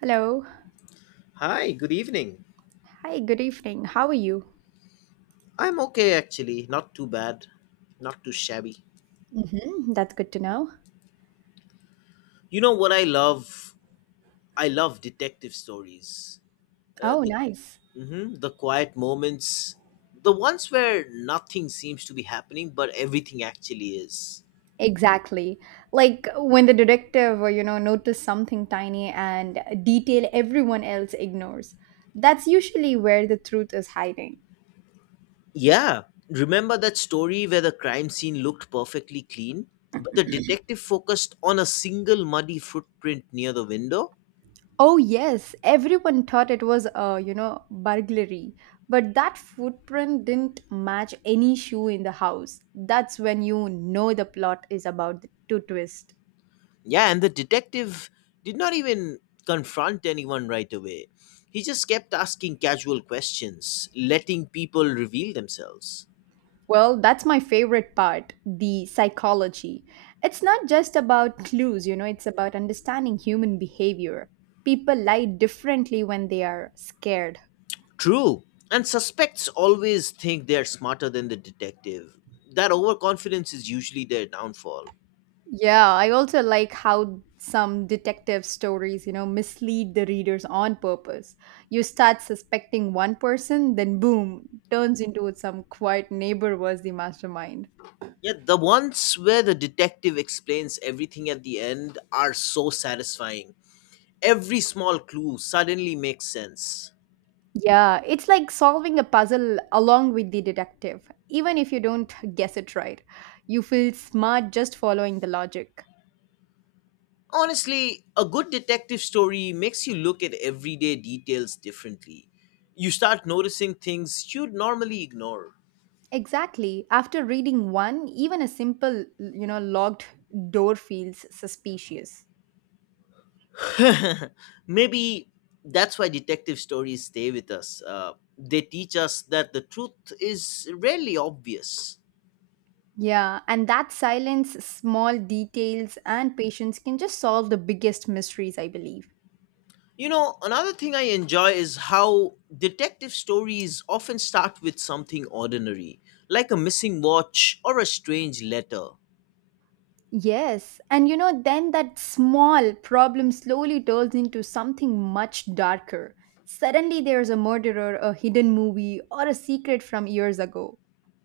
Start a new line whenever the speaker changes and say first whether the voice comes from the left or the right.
right: Hello.
left: Hi, good evening.
right: Hi, good evening. How are you?
left: I'm okay actually, not too bad, not too shabby.
right: Hmm, that's good to know.
left: You know what I love? I love detective stories. Uh,
right: Oh,
left: the
right: nice.
left: mhm, the quiet moments, the ones where nothing seems to be happening but everything actually is.
right: Exactly. Like when the detective, notice something tiny and a detail everyone else ignores. That's usually where the truth is hiding.
left: Yeah, remember that story where the crime scene looked perfectly clean, but the detective focused on a single muddy footprint near the window?
right: Oh, yes. Everyone thought it was a, burglary, but that footprint didn't match any shoe in the house. That's when you know the plot is about to twist.
left: Yeah, and the detective did not even confront anyone right away. He just kept asking casual questions, letting people reveal themselves.
right: Well, that's my favorite part, the psychology. It's not just about clues, you know, it's about understanding human behavior. People lie differently when they are scared.
left: True, and suspects always think they're smarter than the detective. That overconfidence is usually their downfall.
right: Yeah, I also like how some detective stories, mislead the readers on purpose. You start suspecting one person, then boom, turns into some quiet neighbor was the mastermind.
left: Yet the ones where the detective explains everything at the end are so satisfying. Every small clue suddenly makes sense.
right: Yeah, it's like solving a puzzle along with the detective. Even if you don't guess it right, you feel smart just following the logic.
left: Honestly, a good detective story makes you look at everyday details differently. You start noticing things you'd normally ignore.
right: Exactly. After reading one, even a simple, locked door feels suspicious.
left: Maybe that's why detective stories stay with us. They teach us that the truth is rarely obvious.
right: Yeah, and that silence, small details, and patience can just solve the biggest mysteries, I believe.
left: You know, another thing I enjoy is how detective stories often start with something ordinary, like a missing watch or a strange letter.
right: Yes, and then that small problem slowly turns into something much darker. Suddenly, there's a murderer, a hidden movie, or a secret from years ago.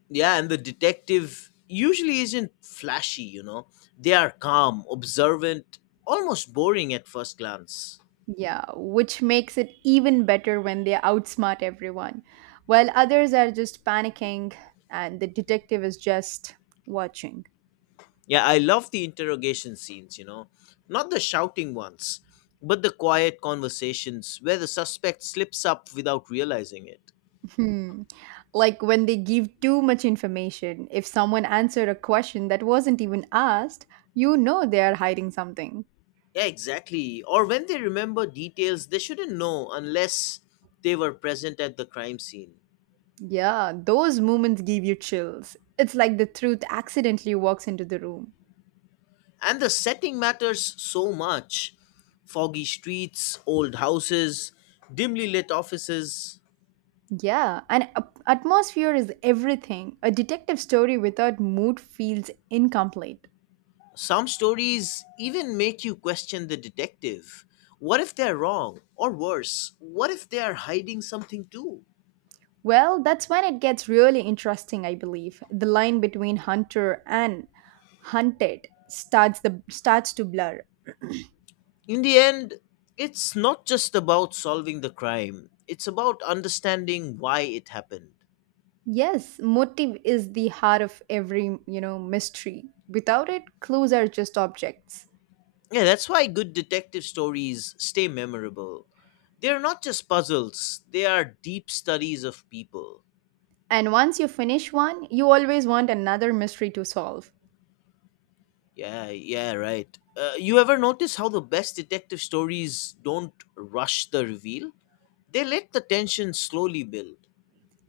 left: Yeah, and the detective usually isn't flashy. They are calm, observant, almost boring at first glance.
right: Yeah, which makes it even better when they outsmart everyone, while others are just panicking and the detective is just watching.
left: Yeah, I love the interrogation scenes, not the shouting ones, but the quiet conversations where the suspect slips up without realizing it.
right: Hmm. Like when they give too much information. If someone answered a question that wasn't even asked, you know they are hiding something.
left: Yeah, exactly, or when they remember details they shouldn't know unless they were present at the crime scene.
right: Yeah, those moments give you chills. It's like the truth accidentally walks into the room.
left: And the setting matters so much. Foggy streets, old houses, dimly lit offices.
right: Yeah, and atmosphere is everything. A detective story without mood feels incomplete.
left: Some stories even make you question the detective. What if they're wrong? Or worse, what if they are hiding something too?
right: Well, that's when it gets really interesting, I believe. The line between hunter and hunted starts to blur.
left: In the end, it's not just about solving the crime, it's about understanding why it happened.
right: Yes, motive is the heart of every, mystery. Without it, clues are just objects.
left: Yeah, that's why good detective stories stay memorable. They're not just puzzles, they are deep studies of people.
right: And once you finish one, you always want another mystery to solve.
left: Yeah, yeah, right. You ever notice how the best detective stories don't rush the reveal? They let the tension slowly build.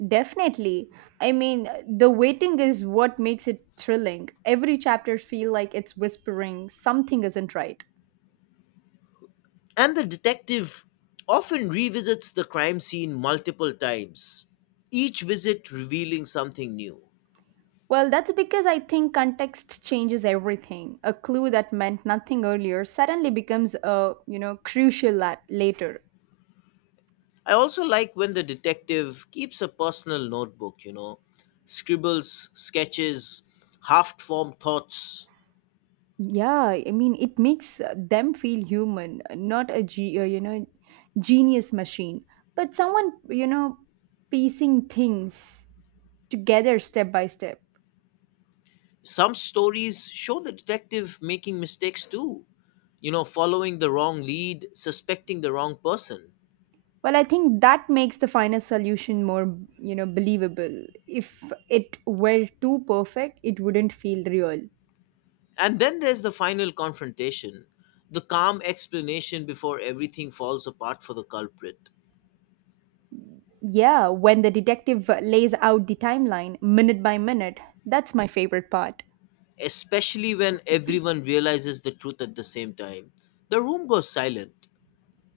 right: Definitely. I mean, the waiting is what makes it thrilling. Every chapter feel like it's whispering something isn't right.
left: And the detective often revisits the crime scene multiple times, each visit revealing something new.
right: Well, that's because I think context changes everything. A clue that meant nothing earlier suddenly becomes a, crucial at later.
left: I also like when the detective keeps a personal notebook, scribbles, sketches, half formed thoughts.
right: Yeah, I mean, it makes them feel human, not a genius machine, but someone piecing things together step by step.
left: Some stories show the detective making mistakes too, following the wrong lead, suspecting the wrong person.
right: Well, I think that makes the final solution more believable. If it were too perfect, it wouldn't feel real.
left: And then there's the final confrontation, the calm explanation before everything falls apart for the culprit,
right: Yeah, when the detective lays out the timeline minute by minute, that's my favorite part.
left: especially when everyone realizes the truth at the same time, the room goes silent.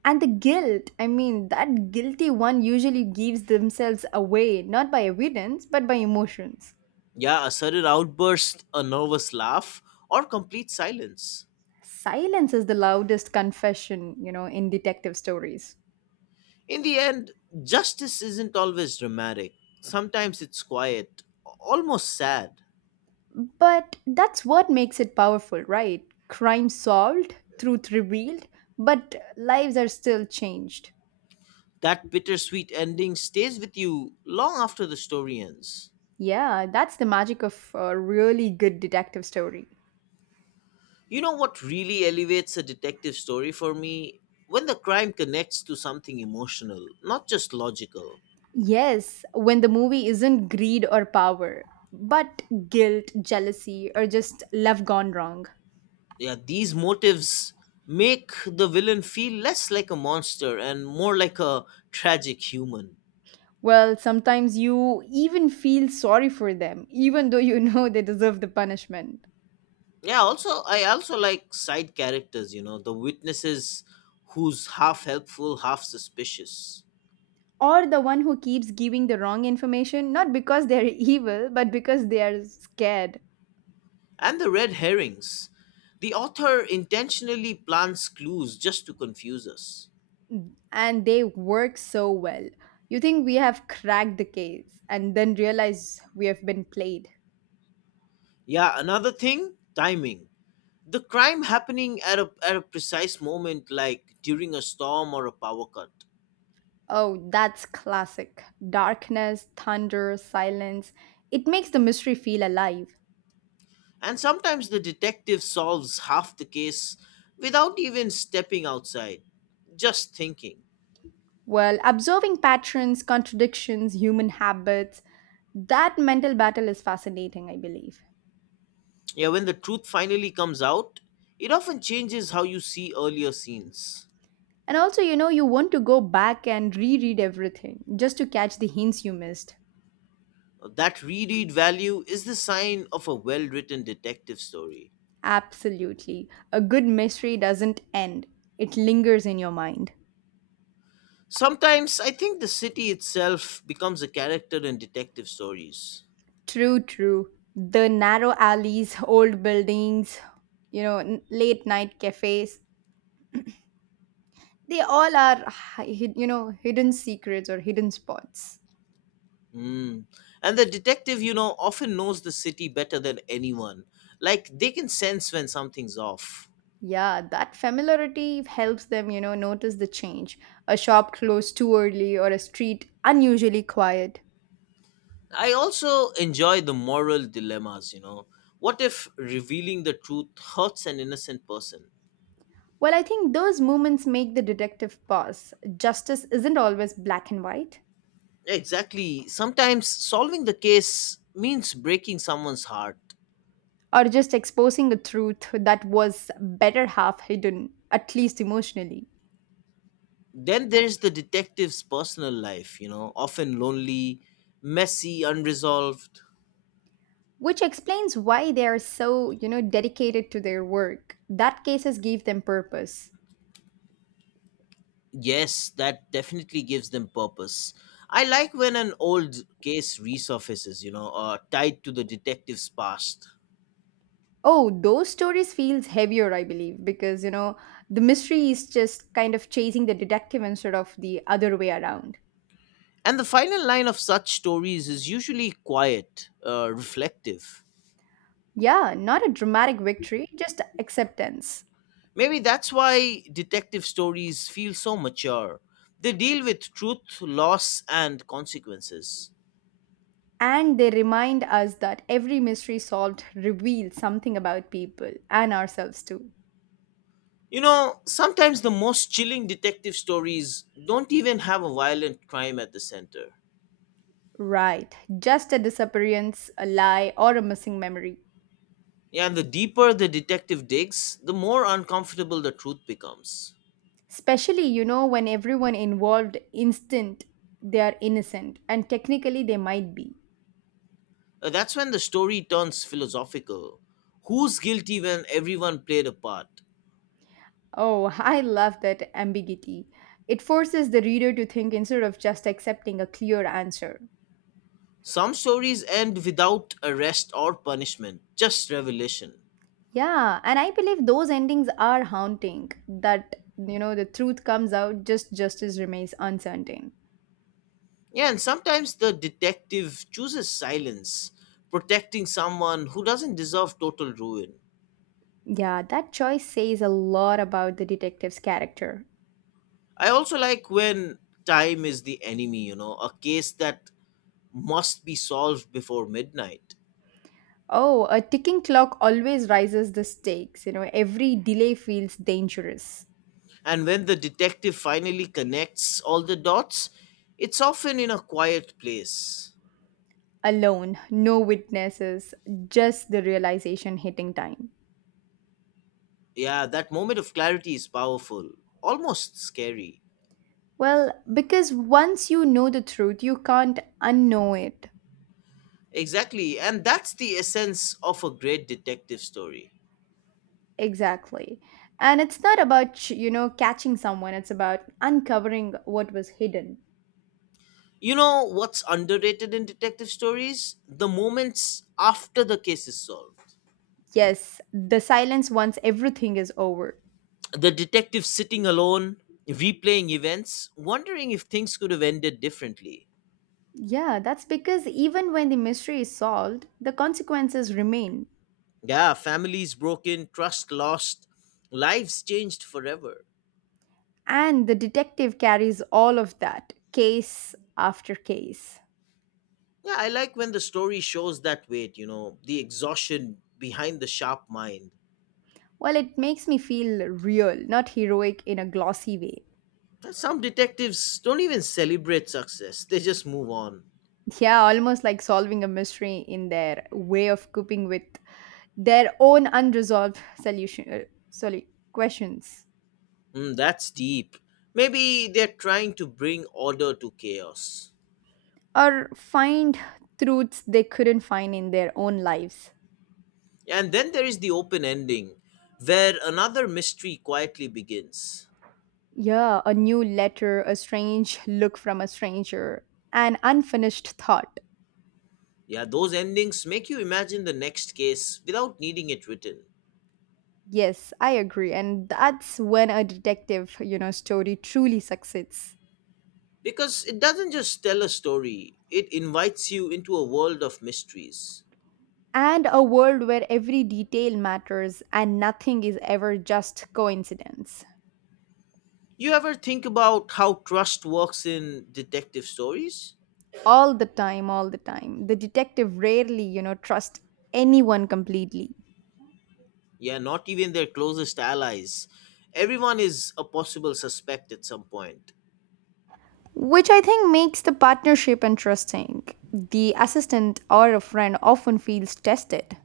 right: And the guilt, I mean, that guilty one usually gives themselves away, not by evidence, but by emotions.
left: Yeah, a sudden outburst, a nervous laugh, or complete silence.
right: Silence is the loudest confession, you know, in detective stories.
left: In the end, justice isn't always dramatic. Sometimes it's quiet, almost sad.
right: But that's what makes it powerful, right? Crime solved, truth revealed, but lives are still changed.
left: That bittersweet ending stays with you long after the story ends.
right: Yeah, that's the magic of a really good detective story.
left: You know what really elevates a detective story for me? When the crime connects to something emotional, not just logical.
right: Yes, when the movie isn't greed or power, but guilt, jealousy, or just love gone wrong.
left: Yeah, these motives make the villain feel less like a monster and more like a tragic human.
right: Well, sometimes you even feel sorry for them, even though you know they deserve the punishment.
left: Yeah, also I also like side characters, the witnesses who's half helpful, half suspicious.
right: Or the one who keeps giving the wrong information, not because they're evil, but because they are scared.
left: And the red herrings. The author intentionally plants clues just to confuse us.
right: And they work so well. You think we have cracked the case and then realize we have been played.
left: Yeah, another thing, timing. The crime happening at a precise moment like during a storm or a power cut.
right: Oh, that's classic. Darkness, thunder, silence. It makes the mystery feel alive.
left: And sometimes the detective solves half the case without even stepping outside, just thinking.
right: Well, observing patterns, contradictions, human habits, that mental battle is fascinating, I believe.
left: Yeah, when the truth finally comes out, it often changes how you see earlier scenes.
right: And also, you want to go back and reread everything just to catch the hints you missed.
left: That reread value is the sign of a well written detective story.
right: Absolutely. A good mystery doesn't end, it lingers in your mind.
left: Sometimes I think the city itself becomes a character in detective stories.
right: True, true. The narrow alleys, old buildings, late night cafes, they all are, hidden secrets or hidden spots.
left: Mm. And the detective, often knows the city better than anyone. Like, they can sense when something's off.
right: Yeah, that familiarity helps them, notice the change. A shop closed too early or a street unusually quiet.
left: I also enjoy the moral dilemmas, you know. What if revealing the truth hurts an innocent person?
right: Well, I think those moments make the detective pause. Justice isn't always black and white,
left: Exactly. Sometimes solving the case means breaking someone's heart.
right: or just exposing a truth that was better half hidden, at least emotionally.
left: Then there's the detective's personal life, often lonely, messy, unresolved.
right: Which explains why they are so, dedicated to their work. That cases give them purpose.
left: Yes, that definitely gives them purpose. I like when an old case resurfaces, tied to the detective's past.
right: Oh, those stories feels heavier, I believe, because you know the mystery is just kind of chasing the detective instead of the other way around.
left: And the final line of such stories is usually quiet, reflective.
right: Yeah, not a dramatic victory, just acceptance.
left: Maybe that's why detective stories feel so mature. They deal with truth, loss, and consequences.
right: And they remind us that every mystery solved reveals something about people and ourselves too.
left: You know, sometimes the most chilling detective stories don't even have a violent crime at the center.
right: Right, just a disappearance, a lie, or a missing memory.
left: Yeah, and the deeper the detective digs, the more uncomfortable the truth becomes.
right: Especially, when everyone involved instant they are innocent and technically they might be.
left: That's when the story turns philosophical. Who's guilty when everyone played a part?
right: Oh, I love that ambiguity. It forces the reader to think instead of just accepting a clear answer.
left: Some stories end without arrest or punishment, just revelation.
right: Yeah, and I believe those endings are haunting that you know the truth comes out just justice remains uncertain.
left: Yeah, and sometimes the detective chooses silence, protecting someone who doesn't deserve total ruin.
right: Yeah, that choice says a lot about the detective's character.
left: I also like when time is the enemy, a case that must be solved before midnight.
right: Oh, a ticking clock always rises the stakes. You know, every delay feels dangerous.
left: And when the detective finally connects all the dots, it's often in a quiet place.
right: Alone, no witnesses, just the realization hitting time.
left: Yeah, that moment of clarity is powerful, almost scary.
right: Well, because once you know the truth, you can't unknow it.
left: Exactly, and that's the essence of a great detective story.
right: Exactly. And it's not about, catching someone, it's about uncovering what was hidden.
left: You know what's underrated in detective stories? The moments after the case is solved.
right: Yes, the silence once everything is over.
left: The detective sitting alone, replaying events, wondering if things could have ended differently.
right: Yeah, that's because even when the mystery is solved, the consequences remain.
left: Yeah, families broken, trust lost, lives changed forever.
right: And the detective carries all of that, case after case.
left: Yeah, I like when the story shows that weight, the exhaustion behind the sharp mind.
right: Well, it makes me feel real, not heroic in a glossy way.
left: Some detectives don't even celebrate success, they just move on.
right: Yeah, almost like solving a mystery in their way of coping with their own unresolved solution, sorry, questions,
left: Mm, that's deep. Maybe they're trying to bring order to chaos.
right: or find truths they couldn't find in their own lives.
left: And then there is the open ending, where another mystery quietly begins.
right: Yeah, a new letter, a strange look from a stranger, an unfinished thought.
left: Yeah, those endings make you imagine the next case without needing it written.
right: Yes, I agree, and that's when a detective, story truly succeeds.
left: Because it doesn't just tell a story, it invites you into a world of mysteries.
right: And a world where every detail matters and nothing is ever just coincidence.
left: You ever think about how trust works in detective stories?
right: All the time. The detective rarely trusts anyone completely,
left: Yeah, not even their closest allies. Everyone is a possible suspect at some point.
right: which I think makes the partnership interesting. The assistant or a friend often feels tested,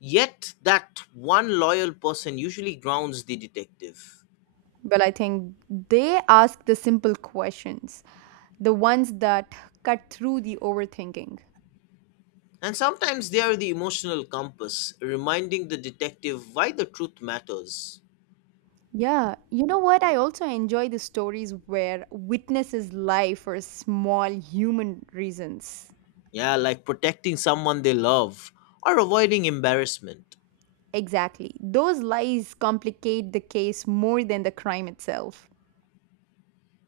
left: Yet, that one loyal person usually grounds the detective.
right: but I think they ask the simple questions, the ones that cut through the overthinking.
left: And sometimes they are the emotional compass, reminding the detective why the truth matters.
right: Yeah, you know what? I also enjoy the stories where witnesses lie for small human reasons.
left: Yeah, like protecting someone they love or avoiding embarrassment.
right: Exactly. Those lies complicate the case more than the crime itself.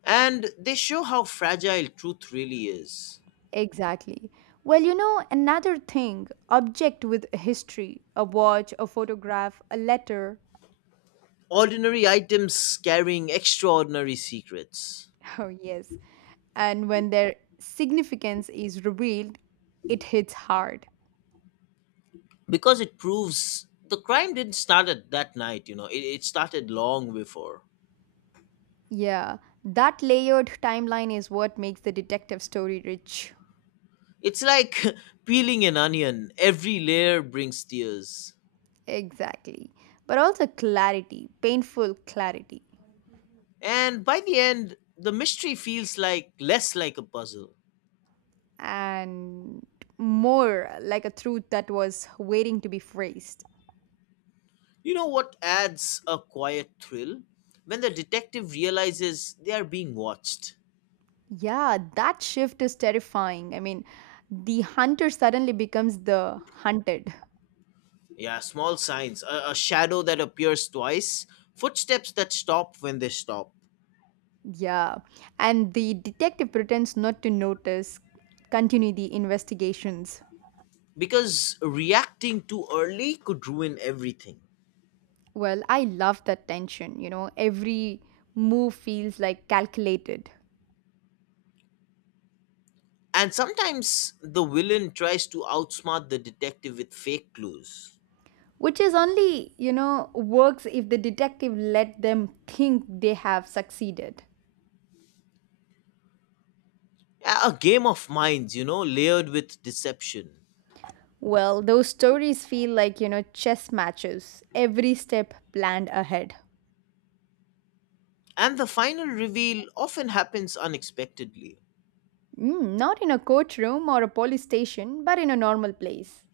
left: And they show how fragile truth really is.
right: Exactly. Well, another thing, object with a history, a watch, a photograph, a letter.
left: Ordinary items carrying extraordinary secrets.
right: Oh, yes. And when their significance is revealed, it hits hard.
left: Because it proves the crime didn't start at that night, it started long before.
right: Yeah, that layered timeline is what makes the detective story rich.
left: It's like peeling an onion, every layer brings tears.
right: Exactly. But also clarity, painful clarity.
left: And by the end, the mystery feels like less like a puzzle.
right: And more like a truth that was waiting to be phrased.
left: You know what adds a quiet thrill? When the detective realizes they are being watched.
right: Yeah, that shift is terrifying. I mean, the hunter suddenly becomes the hunted.
left: Yeah, small signs, a shadow that appears twice, footsteps that stop when they stop.
right: Yeah, and the detective pretends not to notice, continue the investigations.
left: Because reacting too early could ruin everything.
right: Well, I love that tension, you know, every move feels like calculated,
left: And sometimes the villain tries to outsmart the detective with fake clues.
right: which is only, works if the detective let them think they have succeeded.
left: A game of minds, layered with deception.
right: Well, those stories feel like, chess matches, every step planned ahead.
left: And the final reveal often happens unexpectedly.
right: Mm, not in a courtroom or a police station, but in a normal place.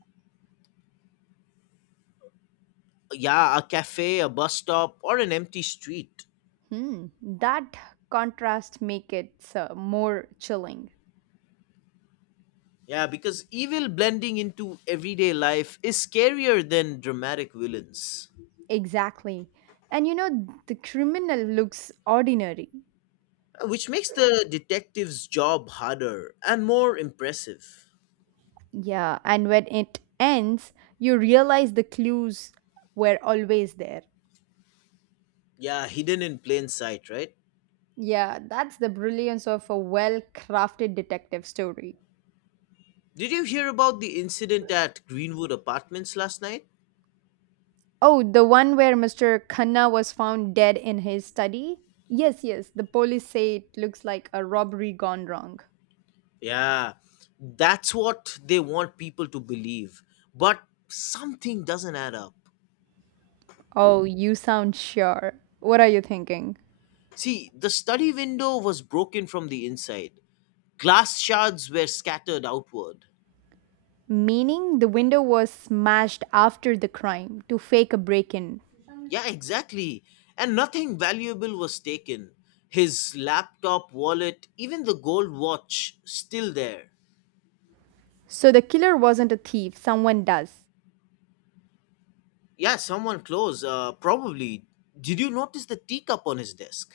left: Yeah, a cafe, a bus stop, or an empty street.
right: Hmm, that contrast make it more chilling.
left: Yeah, because evil blending into everyday life is scarier than dramatic villains,
right: Exactly. And you know, the criminal looks ordinary.
left: which makes the detective's job harder and more impressive.
right: Yeah, and when it ends, you realize the clues were always there.
left: Yeah, hidden in plain sight, right?
right: Yeah, that's the brilliance of a well crafted detective story.
left: Did you hear about the incident at Greenwood Apartments last night?
right: Oh, the one where Mr. Khanna was found dead in his study? Yes, yes. The police say it looks like a robbery gone wrong.
left: Yeah, that's what they want people to believe. But something doesn't add up.
right: Oh, you sound sure. What are you thinking?
left: See, the study window was broken from the inside, glass shards were scattered outward.
right: Meaning the window was smashed after the crime to fake a break in.
left: Yeah, exactly. And nothing valuable was taken. His laptop, wallet, even the gold watch, still there.
right: So the killer wasn't a thief, someone does.
left: Yeah, someone close, probably. Did you notice the teacup on his desk?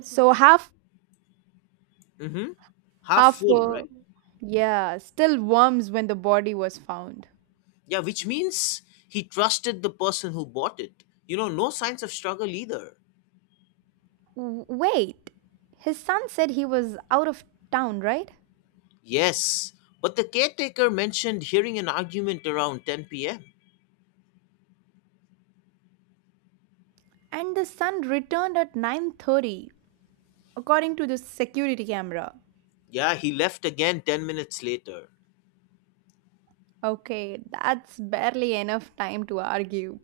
right: So half,
left: Mm hmm. Half
right: half,
left: full, right?
right: yeah, still worms when the body was found.
left: Yeah, which means he trusted the person who bought it. You know, no signs of struggle either.
right: Wait, his son said he was out of town, right?
left: Yes, but the caretaker mentioned hearing an argument around 10 p.m.
right: And the sun returned at 9:30 according to the security camera.
left: Yeah, he left again 10 minutes later.
right: Okay, that's barely enough time to argue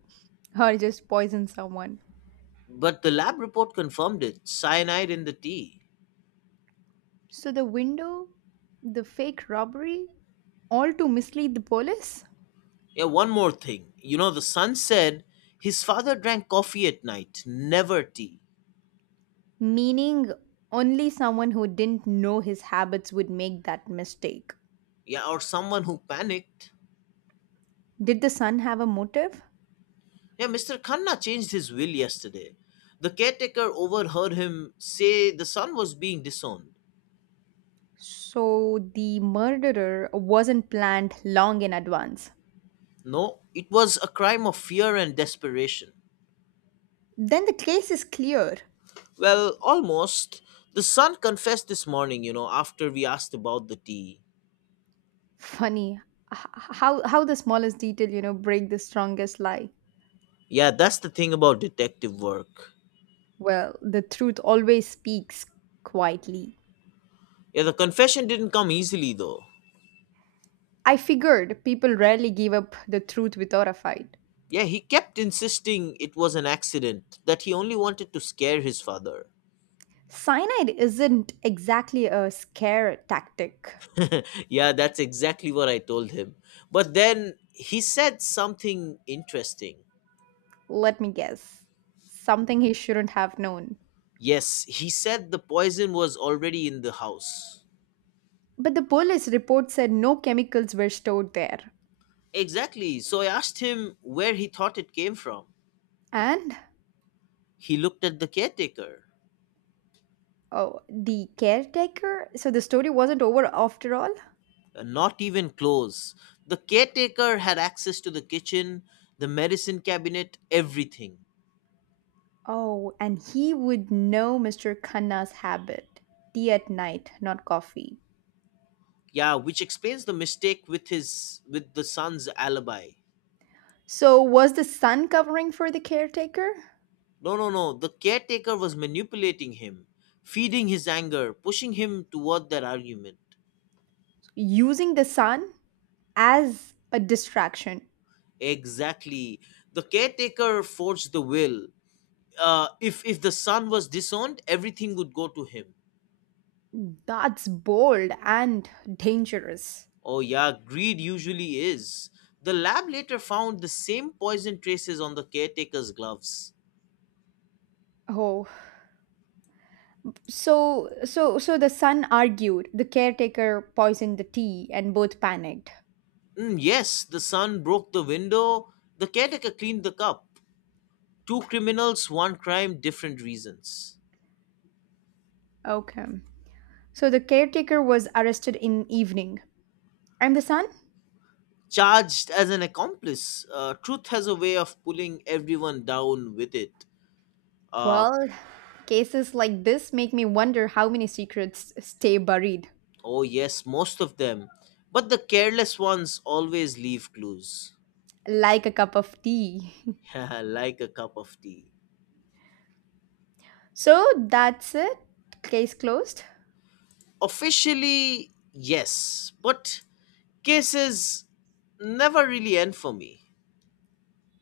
right: or just poison someone.
left: But the lab report confirmed it cyanide in the tea.
right: So the window, the fake robbery, all to mislead the police,
left: Yeah, one more thing. You know, the son said his father drank coffee at night, never tea.
right: meaning only someone who didn't know his habits would make that mistake.
left: Yeah, or someone who panicked.
right: Did the son have a motive?
left: Yeah, Mr. Khanna changed his will yesterday. The caretaker overheard him say the son was being disowned.
right: So the murderer wasn't planned long in advance.
left: No, it was a crime of fear and desperation.
right: Then the case is clear.
left: Well, almost. The son confessed this morning, you know, after we asked about the tea.
right: Funny h- how the smallest detail, break the strongest lie.
left: Yeah, that's the thing about detective work.
right: Well, the truth always speaks quietly.
left: Yeah, the confession didn't come easily, though.
right: I figured people rarely give up the truth without a fight.
left: Yeah, he kept insisting it was an accident, that he only wanted to scare his father.
right: Cyanide isn't exactly a scare tactic.
left: Yeah, that's exactly what I told him. But then he said something interesting.
right: Let me guess. Something he shouldn't have known.
left: Yes, he said the poison was already in the house.
right: But the police report said no chemicals were stored there.
left: Exactly. So I asked him where he thought it came from.
right: And
left: He looked at the caretaker.
right: oh, the caretaker? So the story wasn't over after all?
left: Not even close. The caretaker had access to the kitchen, the medicine cabinet, everything.
right: Oh, and he would know Mr. Khanna's habit, tea at night, not coffee.
left: Yeah, which explains the mistake with his with the son's alibi.
right: So, was the sun covering for the caretaker?
left: No, no, no. The caretaker was manipulating him, feeding his anger, pushing him toward their argument.
right: Using the sun as a distraction.
left: Exactly. The caretaker forged the will. If the son was disowned, everything would go to him.
right: That's bold and dangerous.
left: Oh yeah, greed usually is. The lab later found the same poison traces on the caretaker's gloves.
right: Oh, so the son argued. The caretaker poisoned the tea and both panicked.
left: Mm, yes, the son broke the window. The caretaker cleaned the cup. Two criminals, one crime, different reasons.
right: Okay. So the caretaker was arrested in evening. And the son?
left: Charged as an accomplice. Truth has a way of pulling everyone down with it. Uh,
right: Well, cases like this make me wonder how many secrets stay buried,
left: oh, yes, most of them. But the careless ones always leave clues.
right: like a cup of tea.
left: Like a cup of tea.
right: So that's it. Case closed.
left: Officially, yes, but cases never really end for me.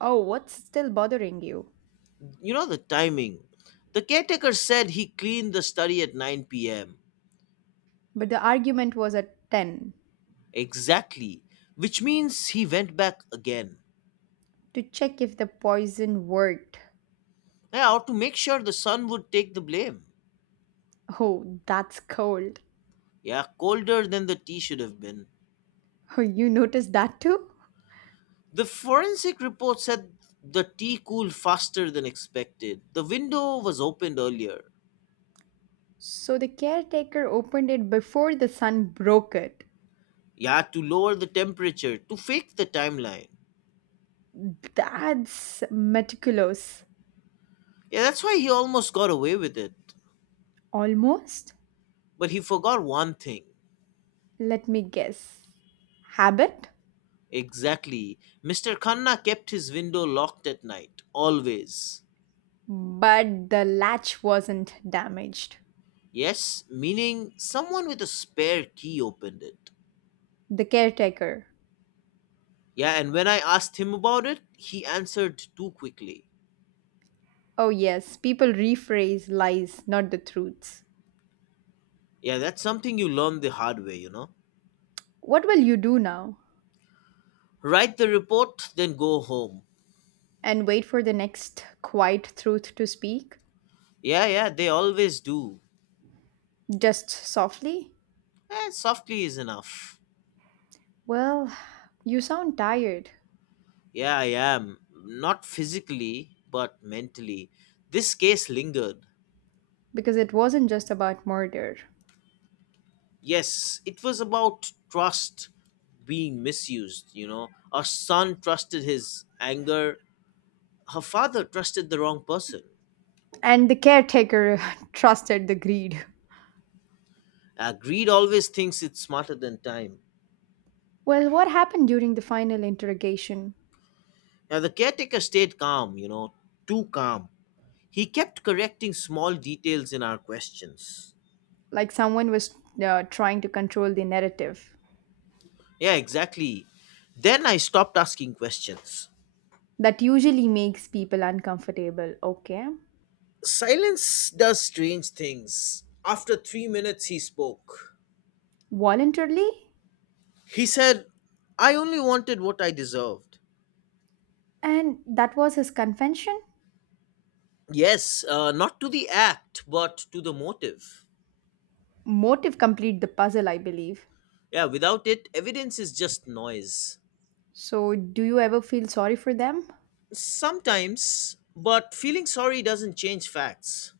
right: Oh, what's still bothering you?
left: You know the timing. The caretaker said he cleaned the study at 9 pm.
right: But the argument was at 10
left: Exactly, which means he went back again.
right: to check if the poison worked.
left: Yeah, or to make sure the son would take the blame.
right: Oh, that's cold.
left: Yeah, colder than the tea should have been.
right: Oh, you noticed that too?
left: The forensic report said the tea cooled faster than expected. The window was opened earlier.
right: So the caretaker opened it before the sun broke it.
left: Yeah, to lower the temperature, to fake the timeline.
right: That's meticulous.
left: Yeah, that's why he almost got away with it.
right: Almost?
left: But he forgot one thing.
right: Let me guess. Habit?
left: Exactly. Mr. Khanna kept his window locked at night, always.
right: But the latch wasn't damaged.
left: Yes, meaning someone with a spare key opened it.
right: The caretaker.
left: Yeah, and when I asked him about it, he answered too quickly.
right: Oh, yes, people rephrase lies, not the truths.
left: Yeah, that's something you learn the hard way, you know.
right: What will you do now?
left: Write the report, then go home.
right: And wait for the next quiet truth to speak?
left: Yeah, yeah, they always do.
right: Just softly?
left: Softly is enough.
right: Well, you sound tired
left: Yeah, I am. Not physically, but mentally. This case lingered.
right: because it wasn't just about murder.
left: Yes, it was about trust being misused, you know. Our son trusted his anger, her father trusted the wrong person.
right: And the caretaker trusted the greed.
left: Greed always thinks it's smarter than time.
right: Well, what happened during the final interrogation?
left: Now, the caretaker stayed calm, you know, too calm. He kept correcting small details in our questions.
right: Like someone was trying to control the narrative.
left: Yeah, exactly. Then I stopped asking questions.
right: That usually makes people uncomfortable. Okay.
left: Silence does strange things. After 3 minutes, he spoke.
right: Voluntarily?
left: He said, I only wanted what I deserved.
right: And that was his confession?
left: Yes, not to the act, but to the motive.
right: Motive complete the puzzle, I believe.
left: Yeah, without it, evidence is just noise.
right: So, do you ever feel sorry for them?
left: Sometimes, but feeling sorry doesn't change facts.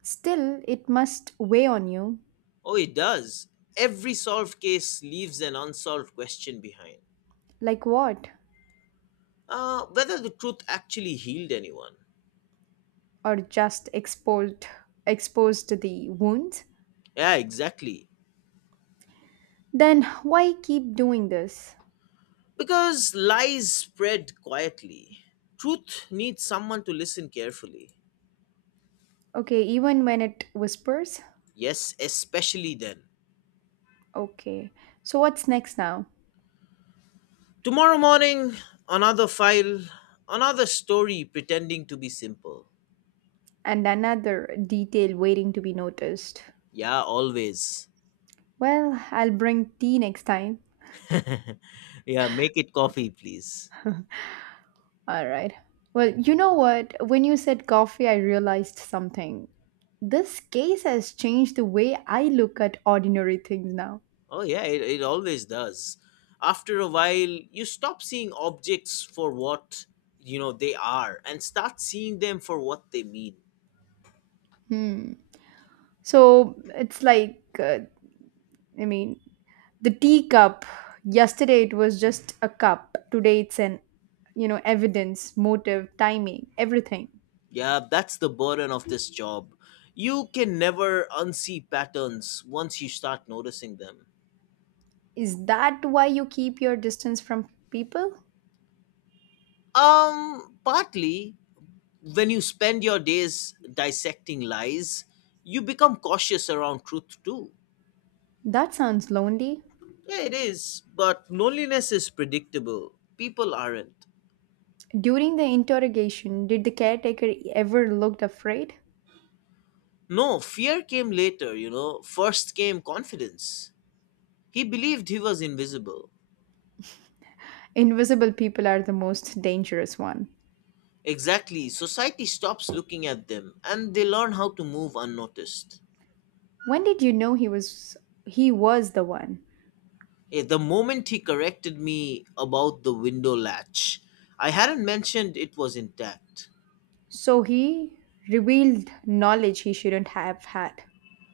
right: Still, it must weigh on you.
left: Oh, it does. Every solved case leaves an unsolved question behind.
right: Like what?
left: Whether the truth actually healed anyone.
right: Or just exposed to the wounds?
left: Yeah, exactly.
right: Then why keep doing this?
left: Because lies spread quietly. Truth needs someone to listen carefully.
right: Okay, even when it whispers?
left: Yes, especially then.
right: Okay. So what's next now?
left: Tomorrow morning, another file, another story pretending to be simple.
right: And another detail waiting to be noticed.
left: Yeah, always.
right: Well, I'll bring tea next time.
left: Yeah, make it coffee, please.
right: Alright. Well, you know what? When you said coffee, I realized something. This case has changed the way I look at ordinary things now.
left: Oh yeah, it always does. After a while, you stop seeing objects for what you know they are and start seeing them for what they mean.
right: Hmm. So it's like, I mean, the teacup. Yesterday it was just a cup. Today it's an, evidence, motive, timing, everything.
left: Yeah, that's the burden of this job. You can never unsee patterns once you start noticing them.
right: Is that why you keep your distance from people?
left: Partly when you spend your days dissecting lies, you become cautious around truth too.
right: That sounds lonely.
left: Yeah, it is, but loneliness is predictable. People aren't.
right: During the interrogation, did the caretaker ever looked afraid?
left: No, fear came later, you know. First came confidence. He believed he was invisible.
right: Invisible people are the most dangerous one.
left: Exactly, society stops looking at them and they learn how to move unnoticed.
right: When did you know he was the one?
left: The moment he corrected me about the window latch, I hadn't mentioned it was intact.
right: So he revealed knowledge he shouldn't have had.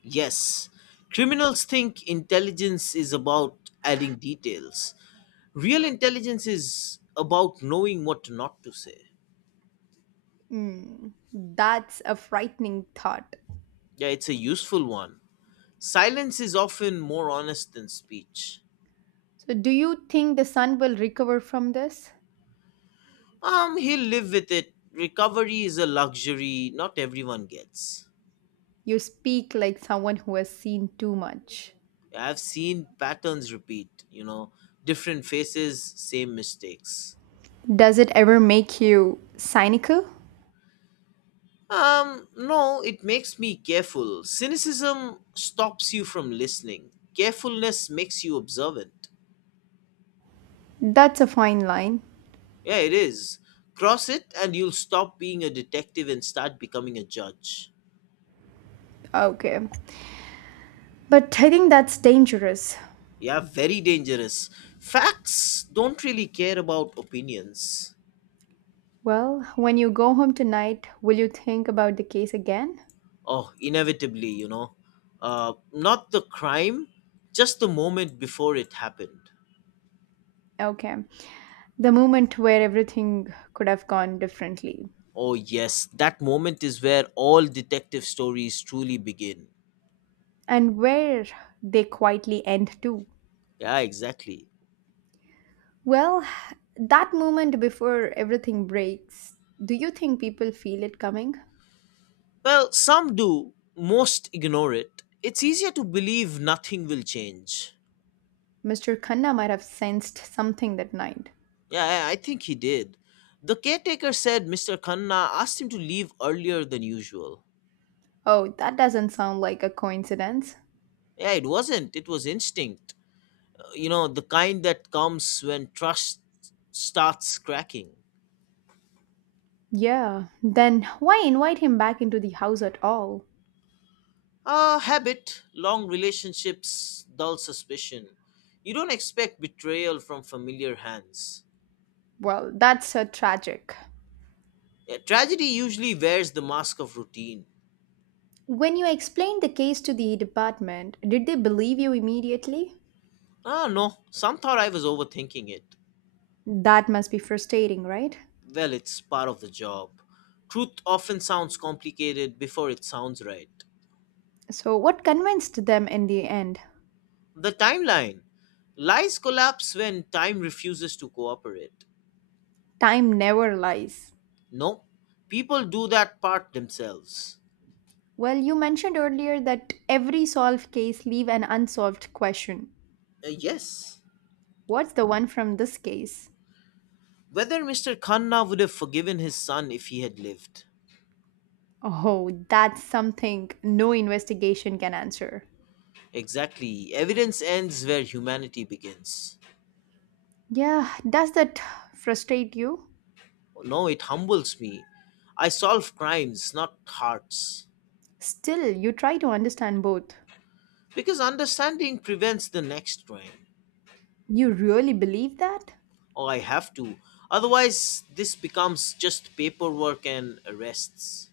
left: Yes, criminals think intelligence is about adding details. Real intelligence is about knowing what not to say.
right: Hmm, that's a frightening thought.
left: Yeah, it's a useful one. Silence is often more honest than speech.
right: So do you think the son will recover from this?
left: He'll live with it. Recovery is a luxury not everyone gets.
right: You speak like someone who has seen too much.
left: Yeah, I've seen patterns repeat, you know, different faces, same mistakes.
right: Does it ever make you cynical?
left: No, it makes me careful. Cynicism stops you from listening. Carefulness makes you observant.
right: That's a fine line.
left: Yeah, it is. Cross it and you'll stop being a detective and start becoming a judge.
right: Okay. But I think that's dangerous.
left: Yeah, very dangerous. Facts don't really care about opinions.
right: Well, when you go home tonight, will you think about the case again?
left: Oh, inevitably, you know. Not the crime, just the moment before it happened.
right: Okay. The moment where everything could have gone differently
left: Oh, yes, that moment is where all detective stories truly begin.
right: and where they quietly end too.
left: Yeah, exactly.
right: Well, that moment before everything breaks, do you think people feel it coming?
left: Well, some do, most ignore it. It's easier to believe nothing will change.
right: Mr. Khanna might have sensed something that night.
left: Yeah, I think he did. The caretaker said Mr. Khanna asked him to leave earlier than usual.
right: Oh, that doesn't sound like a coincidence.
left: Yeah, it wasn't. It was instinct. You know, the kind that comes when trust starts cracking.
right: Yeah, then why invite him back into the house at all?
left: Ah, habit, long relationships, dull suspicion. You don't expect betrayal from familiar hands.
right: Well, that's a tragic.
left: Yeah, tragedy usually wears the mask of routine.
right: When you explained the case to the department, did they believe you immediately?
left: Ah, no, some thought I was overthinking it.
right: That must be frustrating, right?
left: Well, it's part of the job. Truth often sounds complicated before it sounds right.
right: So, what convinced them in the end?
left: The timeline. Lies collapse when time refuses to cooperate.
right: Time never lies.
left: No, people do that part themselves.
right: Well, you mentioned earlier that every solved case leave an unsolved question.
left: Yes.
right: What's the one from this case?
left: Whether Mr. Khanna would have forgiven his son if he had lived.
right: Oh, that's something no investigation can answer.
left: Exactly. Evidence ends where humanity begins.
right: Yeah, does that frustrate you?
left: No, it humbles me. I solve crimes, not hearts.
right: Still, you try to understand both.
left: Because understanding prevents the next crime.
right: You really believe that?
left: Or I have to. Otherwise, this becomes just paperwork and arrests.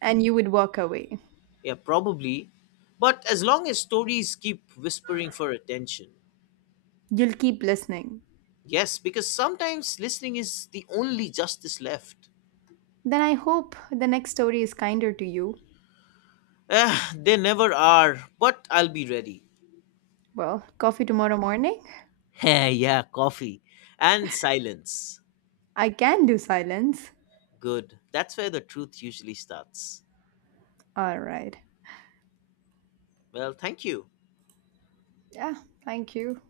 right: And you would walk away.
left: Yeah, probably. But as long as stories keep whispering for attention,
right: You'll keep listening.
left: yes, because sometimes listening is the only justice left.
right: Then I hope the next story is kinder to you.
left: Ah, they never are, but I'll be ready.
right: Well, coffee tomorrow morning?
left: Yeah, coffee and silence.
right: I can do silence.
left: Good. That's where the truth usually starts.
right: All right.
left: Well, thank you.
right: Yeah, thank you.